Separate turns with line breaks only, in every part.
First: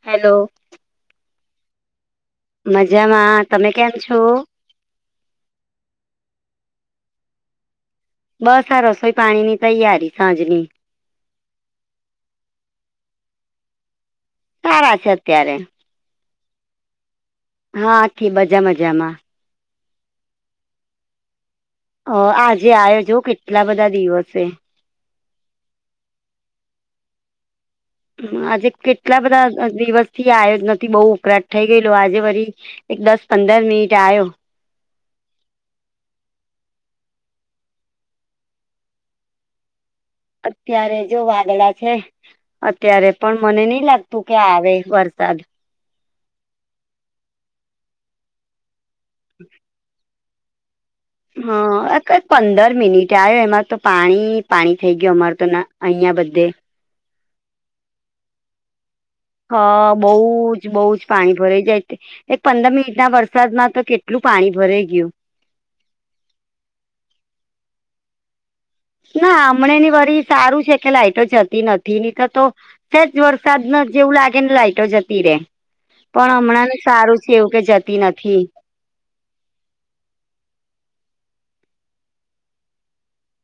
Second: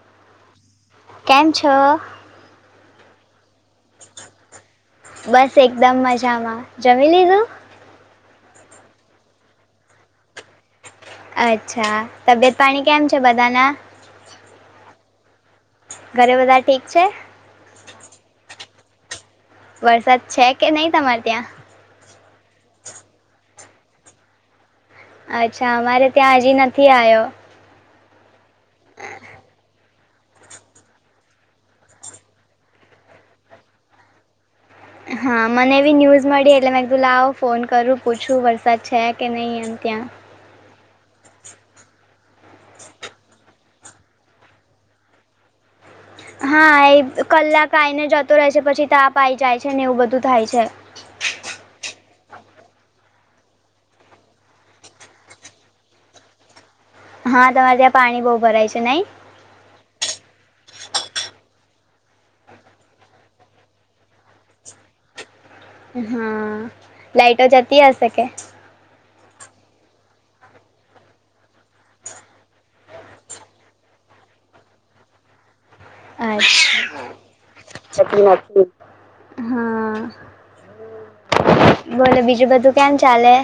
Hello
કેમ છ.
મજામાં તમે કેમ છો.
બસ એકદમ મજામાં જમી લીધુ
બસ આ રસોઈ પાણી ની તૈયારી સાંજની
અચ્છા તબિયત પાણી કેમ છે, બધાના
સારા છે, અત્યારે
ઘરે બધા ઠીક છે.
હાથી બજા મજામા
વરસાદ છે કે નહી તમારે ત્યાં
હ આજે આવ્યોજ કેટલા બધા દિવસે
અચ્છા અમારે ત્યાં હજી નથી, આવ્યો
આજે કેટલા બધા દિવસ થી આયોજ નથી, બહુ ઉકળાટ થઇ ગયેલો આજે વરી એક દસ પંદર મિનિટ આવ્યો
હા મને એવી ન્યૂઝ મળી એટલે મેં એકુ લ આવો ફોન કરું પૂછું વરસાદ છે કે નહીં એમ ત્યા
અત્યારે જો વાદળ છે. અત્યારે પણ મને નઈ લાગતું કે આવે વરસાદ
હા એ કલાક આઈને જતો રહે છે પછી તાપ આ આવી જાય છે ને એવું બધું થાય છે.
હા કઈ પંદર મિનિટ આવ્યો એમાં તો પાણી પાણી થઈ ગય અમાર તો અહિયાં બધે
હા તમારે ત્યાં પાણી બહુ ભરાય છે, નહી.
હ બઉ જ બઉુ જ પાણી ભરેઈ જાયતે એક પંદર મિનિટ ના વરસાદમાં તો કેટલું પાણી ભરાઈ ગયુ
હા લાઈટો જતી હશે કે
ના હમણાં ની વરી સારું છે, કે લાઈટો જતી નથી ની તો તો જ વરસાદ ન જેવું લાગે ને લાઈઇટો જતી રે પણ હમણાં ને સારું છે એવું કે જ
શકી નથી. હા બોલે બીજું બધું કેમ ચાલે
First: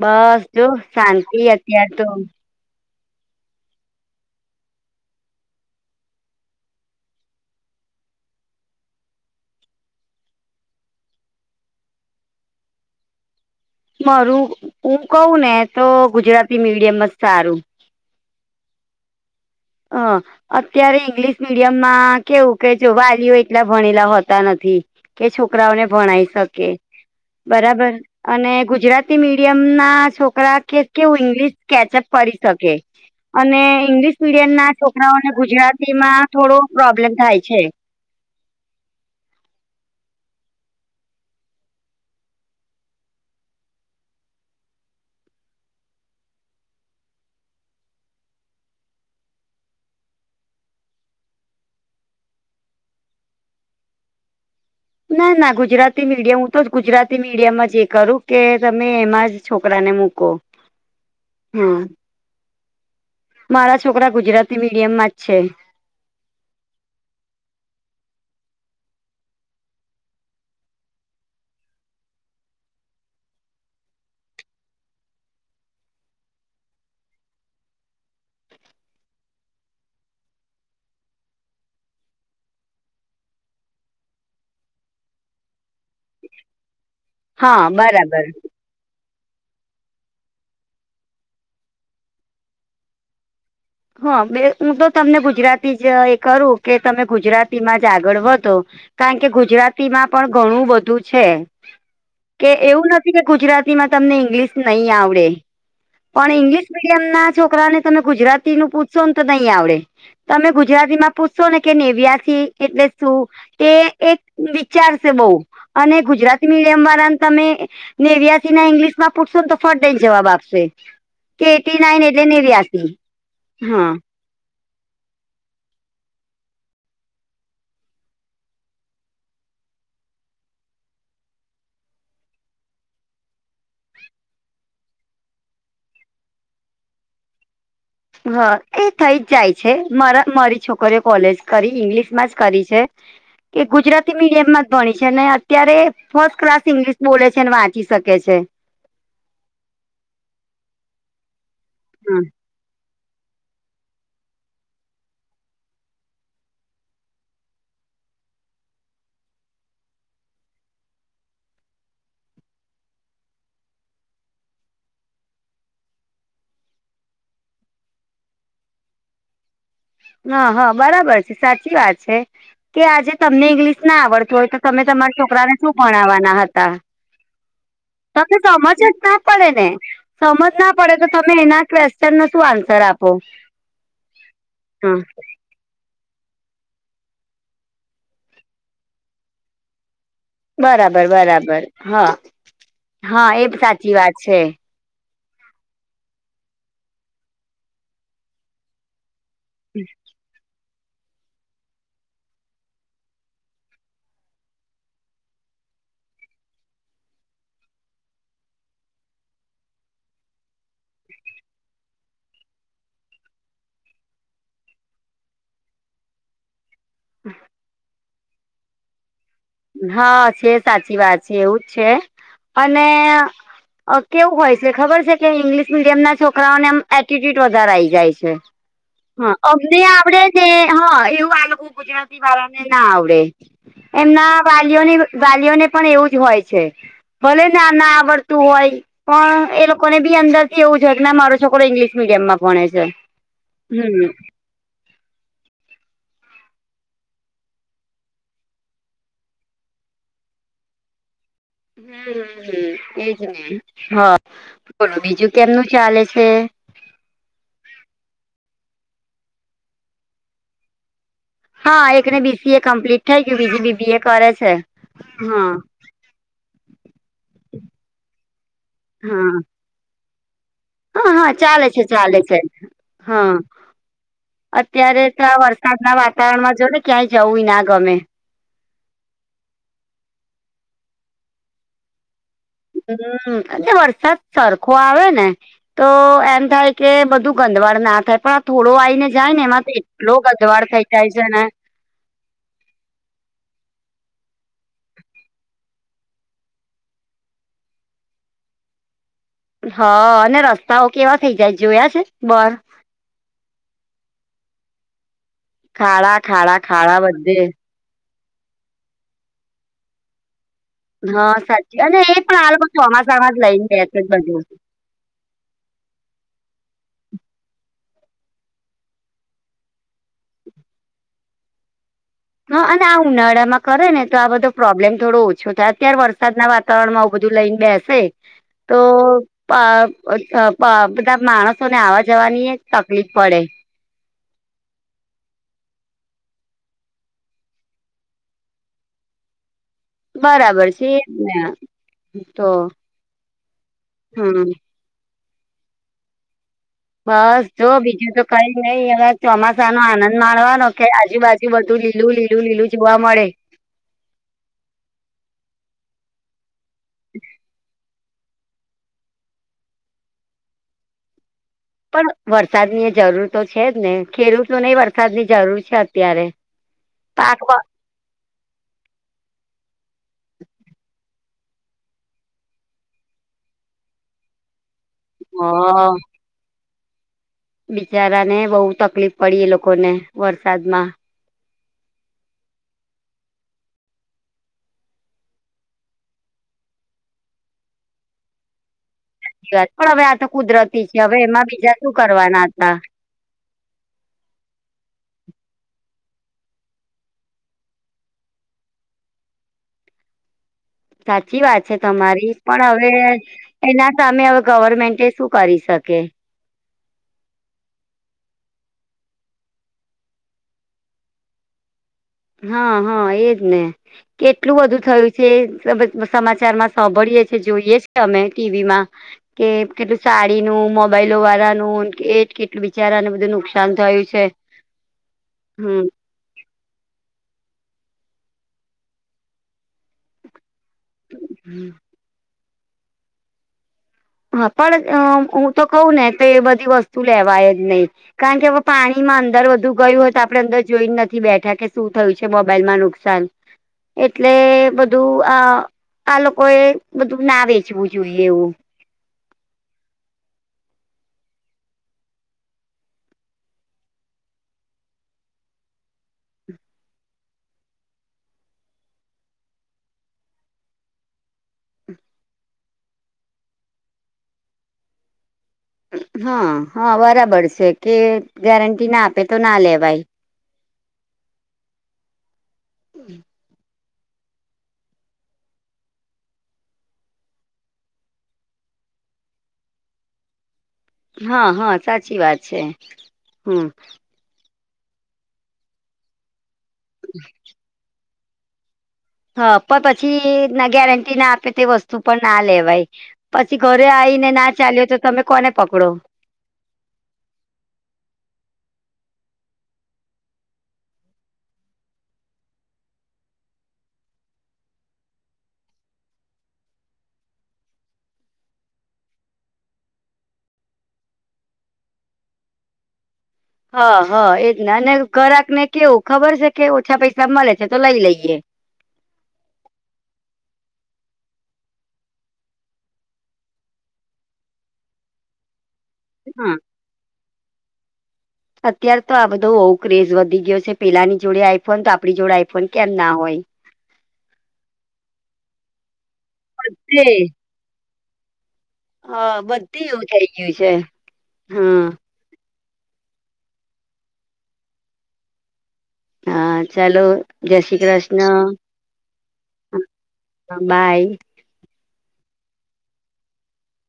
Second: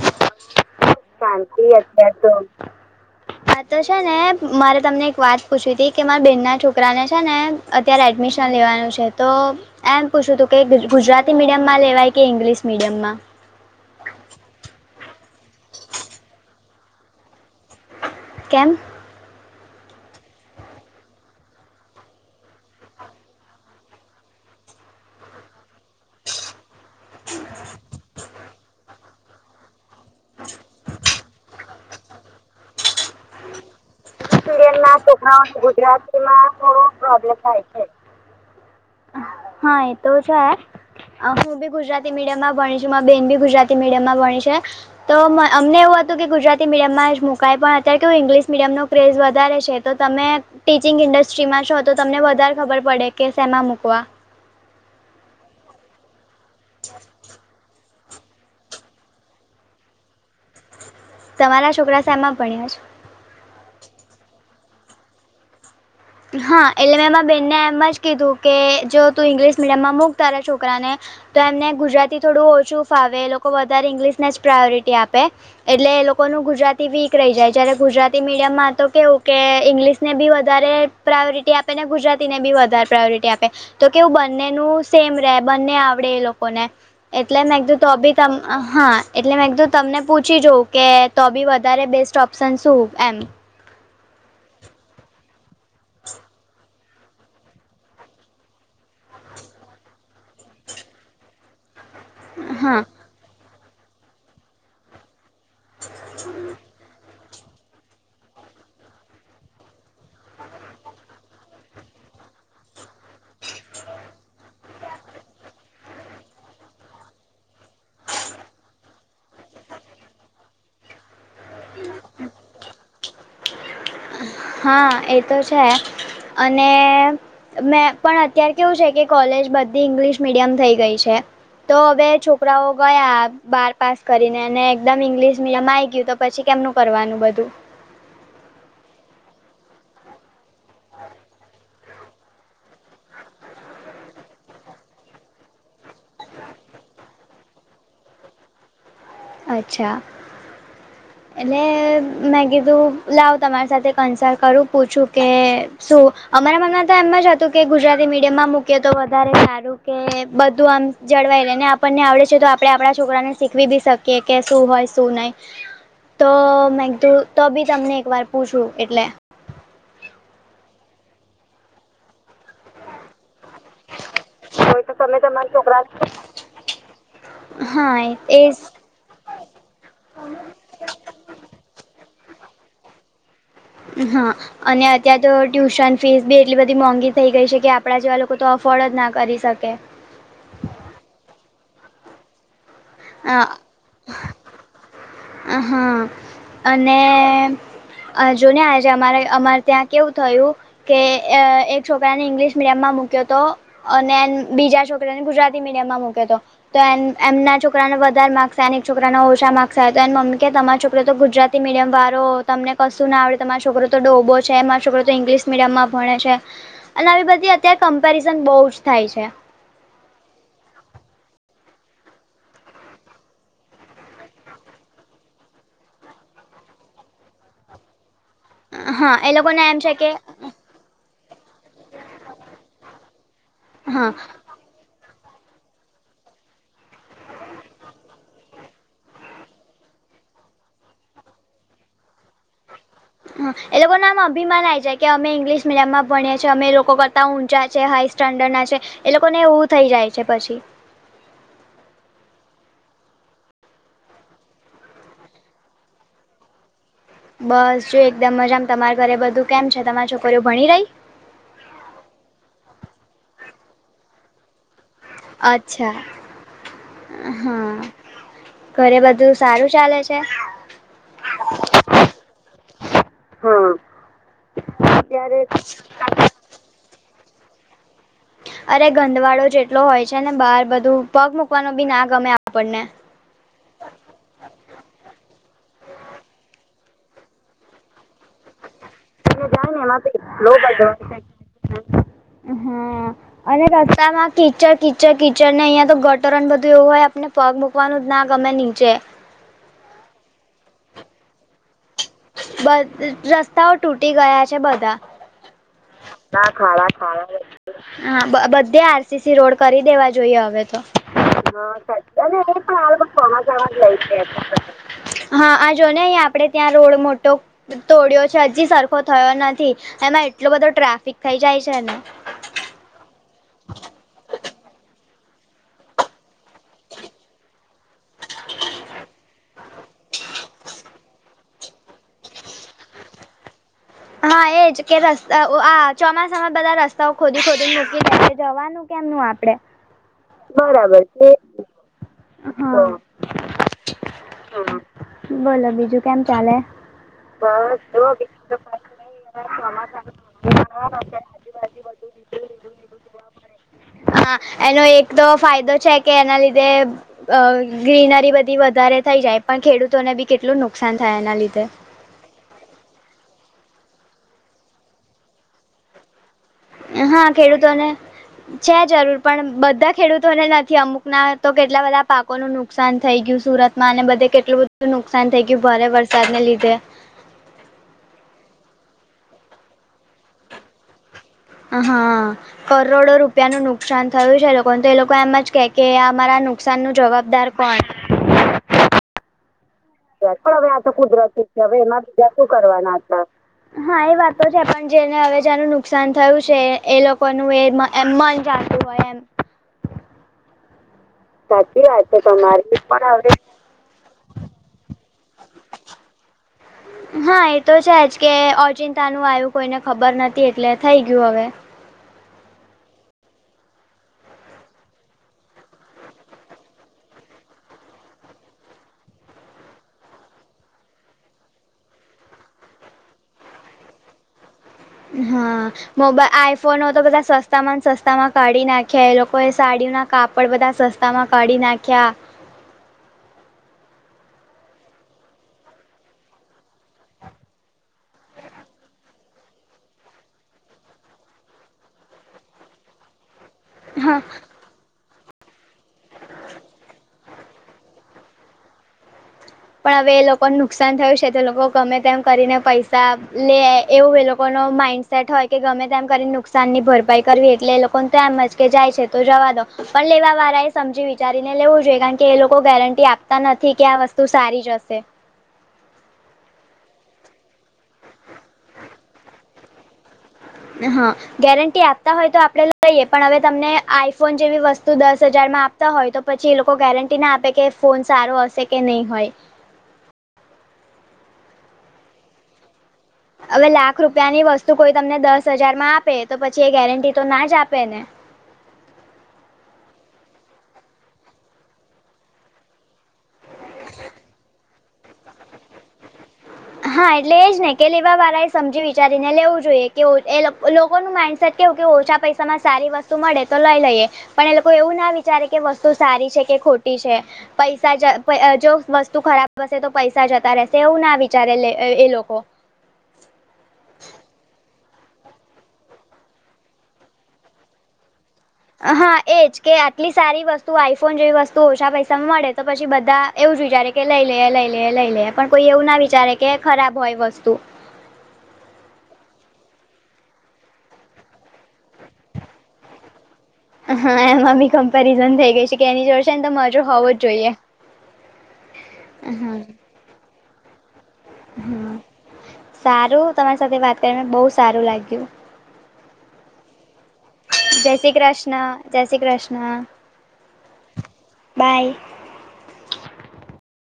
બસ જો શાંતિ અતાર તો
[unintelligible] હા તો છે ને મારે તમને એક વાત પૂછવી હતી કે મારા બેન ના છોકરાને છેને, અત્યારે એડમિશન શષ લેવાનું છે તો એમ પૂછવ હતું કે ગુજરાતી મીડિયમમાં લેવાય કે ઇંગ્લિશ મીડિયમમા
મારું હું કવું ને તો ગુજરાતી મીડિયમ જ સારુ
કેમ
હા અત્યારે ઈંગ્લિશ મીડિયમ માં કેવું કે જો વાલીઓ એટલા ભણેલા હોતા નથી કે છોકરાઓને ભણાય શકે બરાબર અને ગુજરાતી મીડિયમ ના છોકરા કે કેવું ઈંગ્લિશ કેચઅપ કરી શકે. અને ઈંગ્લિશ મીડિયમ ના છોકરાઓને ગુજરાતી માં થોડો પ્રોબ્લેમ થાય છે.
હા એતો છે. હું બી ગુજરાતી મીડિયમ માં ભણી છું મારા બેન ભી ગુજરાતી મીડિયમમાં ભણી છે. તો અમને એવું હતું કે ગુજરાતી મીડિયમમાં જ મુકાય પણ અત્યારે કેવું ઇંગ્લિશ મીડિયમનો ક્રેઝ વધારે છે. તો તમે ટીચિંગ ઇન્ડસ્ટ્રીમાં છો તો તમને વધારે ખબર પડે કે શેમાં મૂકવા?
ના ના ગુજરાતી મીડિયમ હું તો જ ગુજરાતી મીડિયમ જ એક કરું કે તમે એમાં જ છોકરાને મૂકો.
તમારા
હા
છોકરા શ એમાં ભ્ણયા છે.?
મારા છોકરા ગુજરાતી મીડિયમ માં જ છે.
હા એટલે મેં એમાં બેહેનને એમ જ કીધું કે જો તું ઇંગ્લિશ મીડિયમમાં મૂક તારા છોકરાને તો એમને ગુજરાતી થોડું ઓછું ફાવે એ લોકો વધારે ઇંગ્લિશને જ પ્રાયોરિટી આપે, એટલે એ લોકોનું ગુજરાતી વીક રહી જાય જયારે ગુજરાતી મીડિયમમાં તો કેવું કે ઇંગ્લિશ ને બી વધારે પ્રાયોરિટી આપે ને ગુજરાતીને બી વધારે પ્રાયોરિટી આપે. તો કેવું બંને ન સેમ રહે બંને આવડે એ લોકોને. એટલે
હા
ધું તો બી
બરાબર
તમ હા એટલે મેં એકધ તમને પૂછી જાઉં કે તો બી વધારે બેસ્ટ ઓપ્શન શું એમ?
હ બે હું તો તમને ગુજરાતી જ એ કરું કે તમે ગુજરાતીમાં જ આગળ વધો. કારણ કે ગુજરાતી માં પણ ઘણું બધું છે. કે
હા
એવું નથી કે ગુજરાતીમાં તમને ઇંગ્લિશ નહી આવડે. પણ ઈંગ્લિશ મીડિયમ ના છોકરાને તમે ગુજરાતી નું પૂછશો ને તો નહી આવડે. તમે ગુજરાતી માં પૂછશો ને કે નેવ્યાથી એટલે શું? એ એક વિચાર છે બહ અને ગુજરાતી મીડિયમ વાળાને તમે નેવ્યાસી ના ઇંગ્લિશમાં પૂછશો ને તો ફે જવાબ આપશે. કે એટી નાઈન એટલે નિર્યાસી હા.
હા એ તો છે અને મેં પણ અત્ય્યારે કેવું છે કે કોલેજ બધી ઇંગ્લિશ મીડિયમ થઈ ગઈ છે. તો હવે છોકરાઓ ગયા બાર પાસ કરીને અને એકદમ ઇંગ્લિશ મીડિયમમાં આવી ગયું પછી કેમનું કરવાનું બધું?
હા એ થઈ જ જાય છેરા મારી છોકરી કોલેજ કરી ઈંગ્લિશ માં જ કરી છે. કે ગુજરાતી મીડિયમમાં જ ભણી છે ને અત્યારે ફર્સ્ટ ક્લાસ ઈંગ્લિશ બોલે છે ને વાંચી શકે છે.
અચ્છા એટનેલે
હમ.
મે મે કીધું. લાવ તમારી સાથે કન્સલ્ટ કરું પૂછું કે શું અમારા મમ્ના તો એમમાં જ-' કે ગુજરાતી મીડિયમમાં મૂકી તો વધારે સારું કે બધું આમ જળવાય લે ને ણને આવડે છે તો આપડણે આપણા છોકરાને શીખવી બી શકીએ કે શું હોય શું નહ તો મેંધું તો બી તમને એકવાર પૂછું એટલે?
હ હા બરાબર છે સાચી વાત છે કે આજે તમને ઇંગ્લિશ ના આવડતું હોય તો તમે તમારા છોકરાને શું ભણાવવાના હતા.
હા!
ત સમજતા
એ
ના પડે ને સમજ ના પડે તો તમે એના ક્વેશ્ચન નો શું આન્સર આપો?
હા અને
હા.
અત્ય તો ટ્યુશન ફીસ બી એટલી બધી મોંઘી થઈ ગઈ છે કે આપણા જેવા લોકો તો અફોર્ડ જ ના કરી શકે.
બરાબર બરાબર હા હા એ સાચી વાત છે.
હા અને આજોને આજે અમારે અમારે ત્યાં કેવું થયું કે એક છોકરાને ઇંગ્લિશ મીડિયમમાં મૂક્યો તો અને બીજા છોકરીને ગુજરાતી મિડીયમમાં મુક્યો હતો તો એમના છો છોકરાને વધારે માર્ક્સ અને એક છોકરાના ઓછા માર્ક્સ હતા અને મમ્મી કે તમારો છોકરો તો ગુજરાતી મડિયમવારો તમને કશું ના આવડે તો તમારો છોકરો તો ડોબો છે મારા છોકરો તો ઇંગ્લિશ મીડિયમ માં ભણે છે. અને આવી બધી અત્યારે કમ્પેરિઝન બહુ જ થાય છે.
હા છે સાચી વાત છે, એવુંજ છે અને કેવું હોય છે ખબર છે કે ઇંગ્લિશ મીડિયમના છોકરાઓને એમ એટિટ્યુડ વધારે આઈ જાય છે.
એ
હા
લોકોને
અગ્નિ
એમ છે કે
આપડે જે હ એવુ ગુજરાતી વાળા ને ના આવડે.
હા.
વાલીની વાલીઓને પણ એવું જ હોય છે ભલે ના ના આવડતું હોય. પણ એ લોકોને બી અંદર થી એવું છેય કે ના મારો છોરો ઈંગ્લિશ મીડિયમમાં ભણે છે.
હ એ લોકો
હમ
નામ અભિમાન લઈ જાય કે અમે ઇંગ્લિશ મીડિયમમાં ભણીએ અમે લોકો કરતાં ઊંચા છે હાઈ સ્ટાન્ડર્ડના છે. એ લોકોને એવું થઈ જાય છે પછી
હમ હ હમ એજ નહી હા બોલો બીજું કેમનું ચાલે છે?
બસ જો એકદમ મજામાં તમારા ઘરે બધું કેમ છે, તમારી છોકરીઓ ભણી રહી?
હા એકને બીસીએ કમ્પ્લીટ થઈ ગયું બીજું બીબીએ કરે છે. હા
અચ્છા હા ઘરે બધું સારુ ચાલે છે.
હ હા ચાલે છે ચાલે છે, હા. અત્યારે તો વરસાદ ના વાતાવરણ માં જો ને ક્યાંય જવું ના ગમે
અરે ગંદવાળો એટલો હોય છે ને બહાર બધું પગ મૂકવાનો બી ના ગમે આપણને
હમ વરસાદ સરખો આવે ને તો એમ થાય કે બધું ગંદવાડ ના થાય પણ થોડો આયને જાય ને
એટલે
એમાંથી એટલો ગંદવાડ થઈ જાય છે ને
હમ્મ અને રસ્તામાં કીચડ કીચડ કીચડ ને અહિયાં તો ગટરોન બધું એવું હોય આપને પગ મૂકવાનું જ ના ગમે નીચે
હા અને રસ્તાઓ કેવા થઇ જાય જોયા છે. બર
બસ રસ્તાઓ તૂટી ગયા છે, બધા. ખાડા ખાડા હા બધે આરસીસી રોડ કરી દેવા જોઈએ હવે તો
હા સાચી અને એ પણ હાલ બ ચોમાસામાં જ લઈ ને ગ છે જ બધું
હા આ જો ને આપડે ત્યાં રોડ મો તોડ્યો છે હજી સરખો થયો નથી. એમાં એટલો બધો ટ્રાફિક થઈ જાય છેને
હ અને આ ઉનાળા માં કરે ને તો આ બધો પ્રોબ્લેમ થોડો ઓછો થાય અત્યારે વરસાદના વાતાવરણમાં આવું બધું લઈને બેસે તો બધા માણસો ને આવવા જવાની તકલીફ પડે.
હા એજ કે રસ્તા આ ચોમાસામાં બધા રસ્તાઓ ખોદી ખોદી મૂકી જ જવાનું. કેમનું આપડે?
બરાબર છે, ના તો
હા
હમ
બોલો બીજું કેમ ચાલે?
બસ જો બીજું તો કઈ નય એવા ચોમાસા નો આનંદ માણવાનો કે આજુબાજુ બધું લીલું લીલું લીલું જોવા મળે
હા એનો એક તો ફાયદો છે કે એના લીધે અ ગ્રીનરી બધી વધારે થઈ જાય પણ ખેડૂતોને બી કેટલું નુકસાન થાય એના લીધે
પણ વરસાદની એ જરૂર તો છે જ ને ખેડૂતોને વરસાદની જરૂર છે, અત્યારે
હા
પાક હ
ખેડૂતોને છે જરૂર પણ બધા ખેડૂતોને નથી અમુક ના તો કેટલા બધા પાકોનું નુક નુકસાન થઈ ગયું સુરત માં અને બધે કેટલું બધું નુકસાન થઈ ગયું ભારે વરસાદને લીધે
બિચારા ને બહુ તકલીફ પડી એ લોકો ને વરસાદમાં
હ હા કરોડો રૂપિયા નું નુકસાન થયું છે લોકોને તો એ લોકો એમ જ કે કે અમારા નુકસાન નું જવાબદાર પાંચ
પણ હવે આ તો
પણ આ
કુદરતી
તો
છે હવે
કુદરતી
એમાં બીજા શું કરવાના હતા.
હમ હા એ વાતો છે પણ જેને હવે જનું નુકસાન થયું છે એ લોકોનું એ મન જાતું હોય, એમ
સાચી વાત છે તમારી પણ હવે એના સામે હવે ગવર્મેન્ટ શું કરી શકે
હમ હા એ તો છે જ કે અચિંતા નું આવ્યું કોઈને ખબર નથી એટલે થઈ ગયું હવે
હા હા એજ ને કેટલું બધું થયું છે સમાચારમાં સાંભળીએ છેએ જોઈએ છે, કે અમે ટીવીમાં કે કેટલું સાડી ન મોબાઈલો વાળાનું કે કેટલું બિચારાને બધું નુકસાન થયું છે. હ છે.
હા મોબાઈલ આઈ ફોન તો બધા સસ્તા માં સસ્તામાં કાઢી નાખ્યા એ લોકોએ સાડી ના કાપડ બધા સતા તામાં કડી નાખ્યા
હા પણ હું તો કહું ને તો એ બધી વસ્તુ લેવાય જ નહી કારણ કે હવે પાણીમાં અંદર વધુ ગયું હો તો આપડણે અંદર જોઈ નથી બેઠા કે શું થયું છે મોબાઈલમાં નુકસાન
હ
એટલે બધું આ આ લોકો એ બધું ના વેચવું જોઈએ એવુ
પણ હવે એ લોકોને નુકસાન થયું છે, તો લોકો ગમે તેમ કરીને પૈસા લે એવું એ લોકો ન માઇન્ડ સેટ હોય કે ગમે તેમ કરીને નુકસાનની ભરપાઈ કરવી એટલે એ લોકોને તેમ મજ કે જાય છે તો જવા દો પણ લેવા વાળા એ સમજી વિચારીને લેવું જોઈએ કારણ કે એ લોકો ગેરંટી આપતા નથી કે આ વસ્તુ તું સારી જ હશે
હા હા બરાબર છે કે ગેરંટી ના આપે તો ના લેવાય.
હ હા ગેરંટી આપતા હોય તો આપડે લઈએ પણ હવે તમને આઈફોન જેવી વસ્તુ દસ હજારમાં હોય તો પછી એ લોકો ગેરંટી ના આપે કે ફોન સારો હશે કે નહીં હોય.
હા હા સાચી વાત છે. હમ
હવે લાખ રૂપિયાની વસ્તુ કોઈ તમને દસ હજાર માં આપે તો પછી એ ગેરંટી તો ના જ આપે ને
હા પણ પછી ના ગેરંટી ના આપે તે વસ્તુ પણ ના લેવાય- પછી ઘરે આવીને ના ચાલ્યો તો તમે કોને પકડો
હા એટલે એજ ને કે લેવા વાળા એ સમજી વિચારીને લેવું જોઈએ કેવું એ લોકોનું માઇન્ડ કેવું કે ઓછા પૈસામાં સારી વસ્તુ મળે તો લઈ લઈએ. પણ એ લોકો એવું ના વિચારે કે વસ્તુ સારી છે કે ખોટી છે. પૈસા જો વસ્તુ ખરાબ હશે તો પૈસા જતા રહેશે એવું ના જ્યારે એ લોકો
હા હા એજને અને ગોક ને કેવું ખબર છે, કે ઓછા પૈસા મળે છે તો લઈ લઈએ
હા એજ કે આટલી સારી વસ્તુ આઈફોન જેવી વસ્તુ ઓછા પૈસામાં મળે તો પછી બધા એવું જ વિચારે કે લઈ લઈએ લઈ લઈએ લઈ લઈએ પણ કોઈ એવું ના વિચારે
હા
કે ખરાબ હોય વસ્તુ
અત્ય્યારે તો આ બધો બઉુ ક્રેઝ વધી ગયો છે પેલાની જોડે આઈફોન તો આપણી જોડે આઈફોન કેમ ના હોય.
હા એમાં બી કમ્પેરિઝન થઈ ગઈ છે, કે એની જોર છેને તમાજ
હ
હોવો જ જોઈએ.
હા બધી એવું થઇ ગયું છે. હા
હમ સારું તમારી સાથે વાત કરને બોવ સારું લાગ્યું
હા ચાલો જય શ્રી કૃષ્ણ બાય
બાય.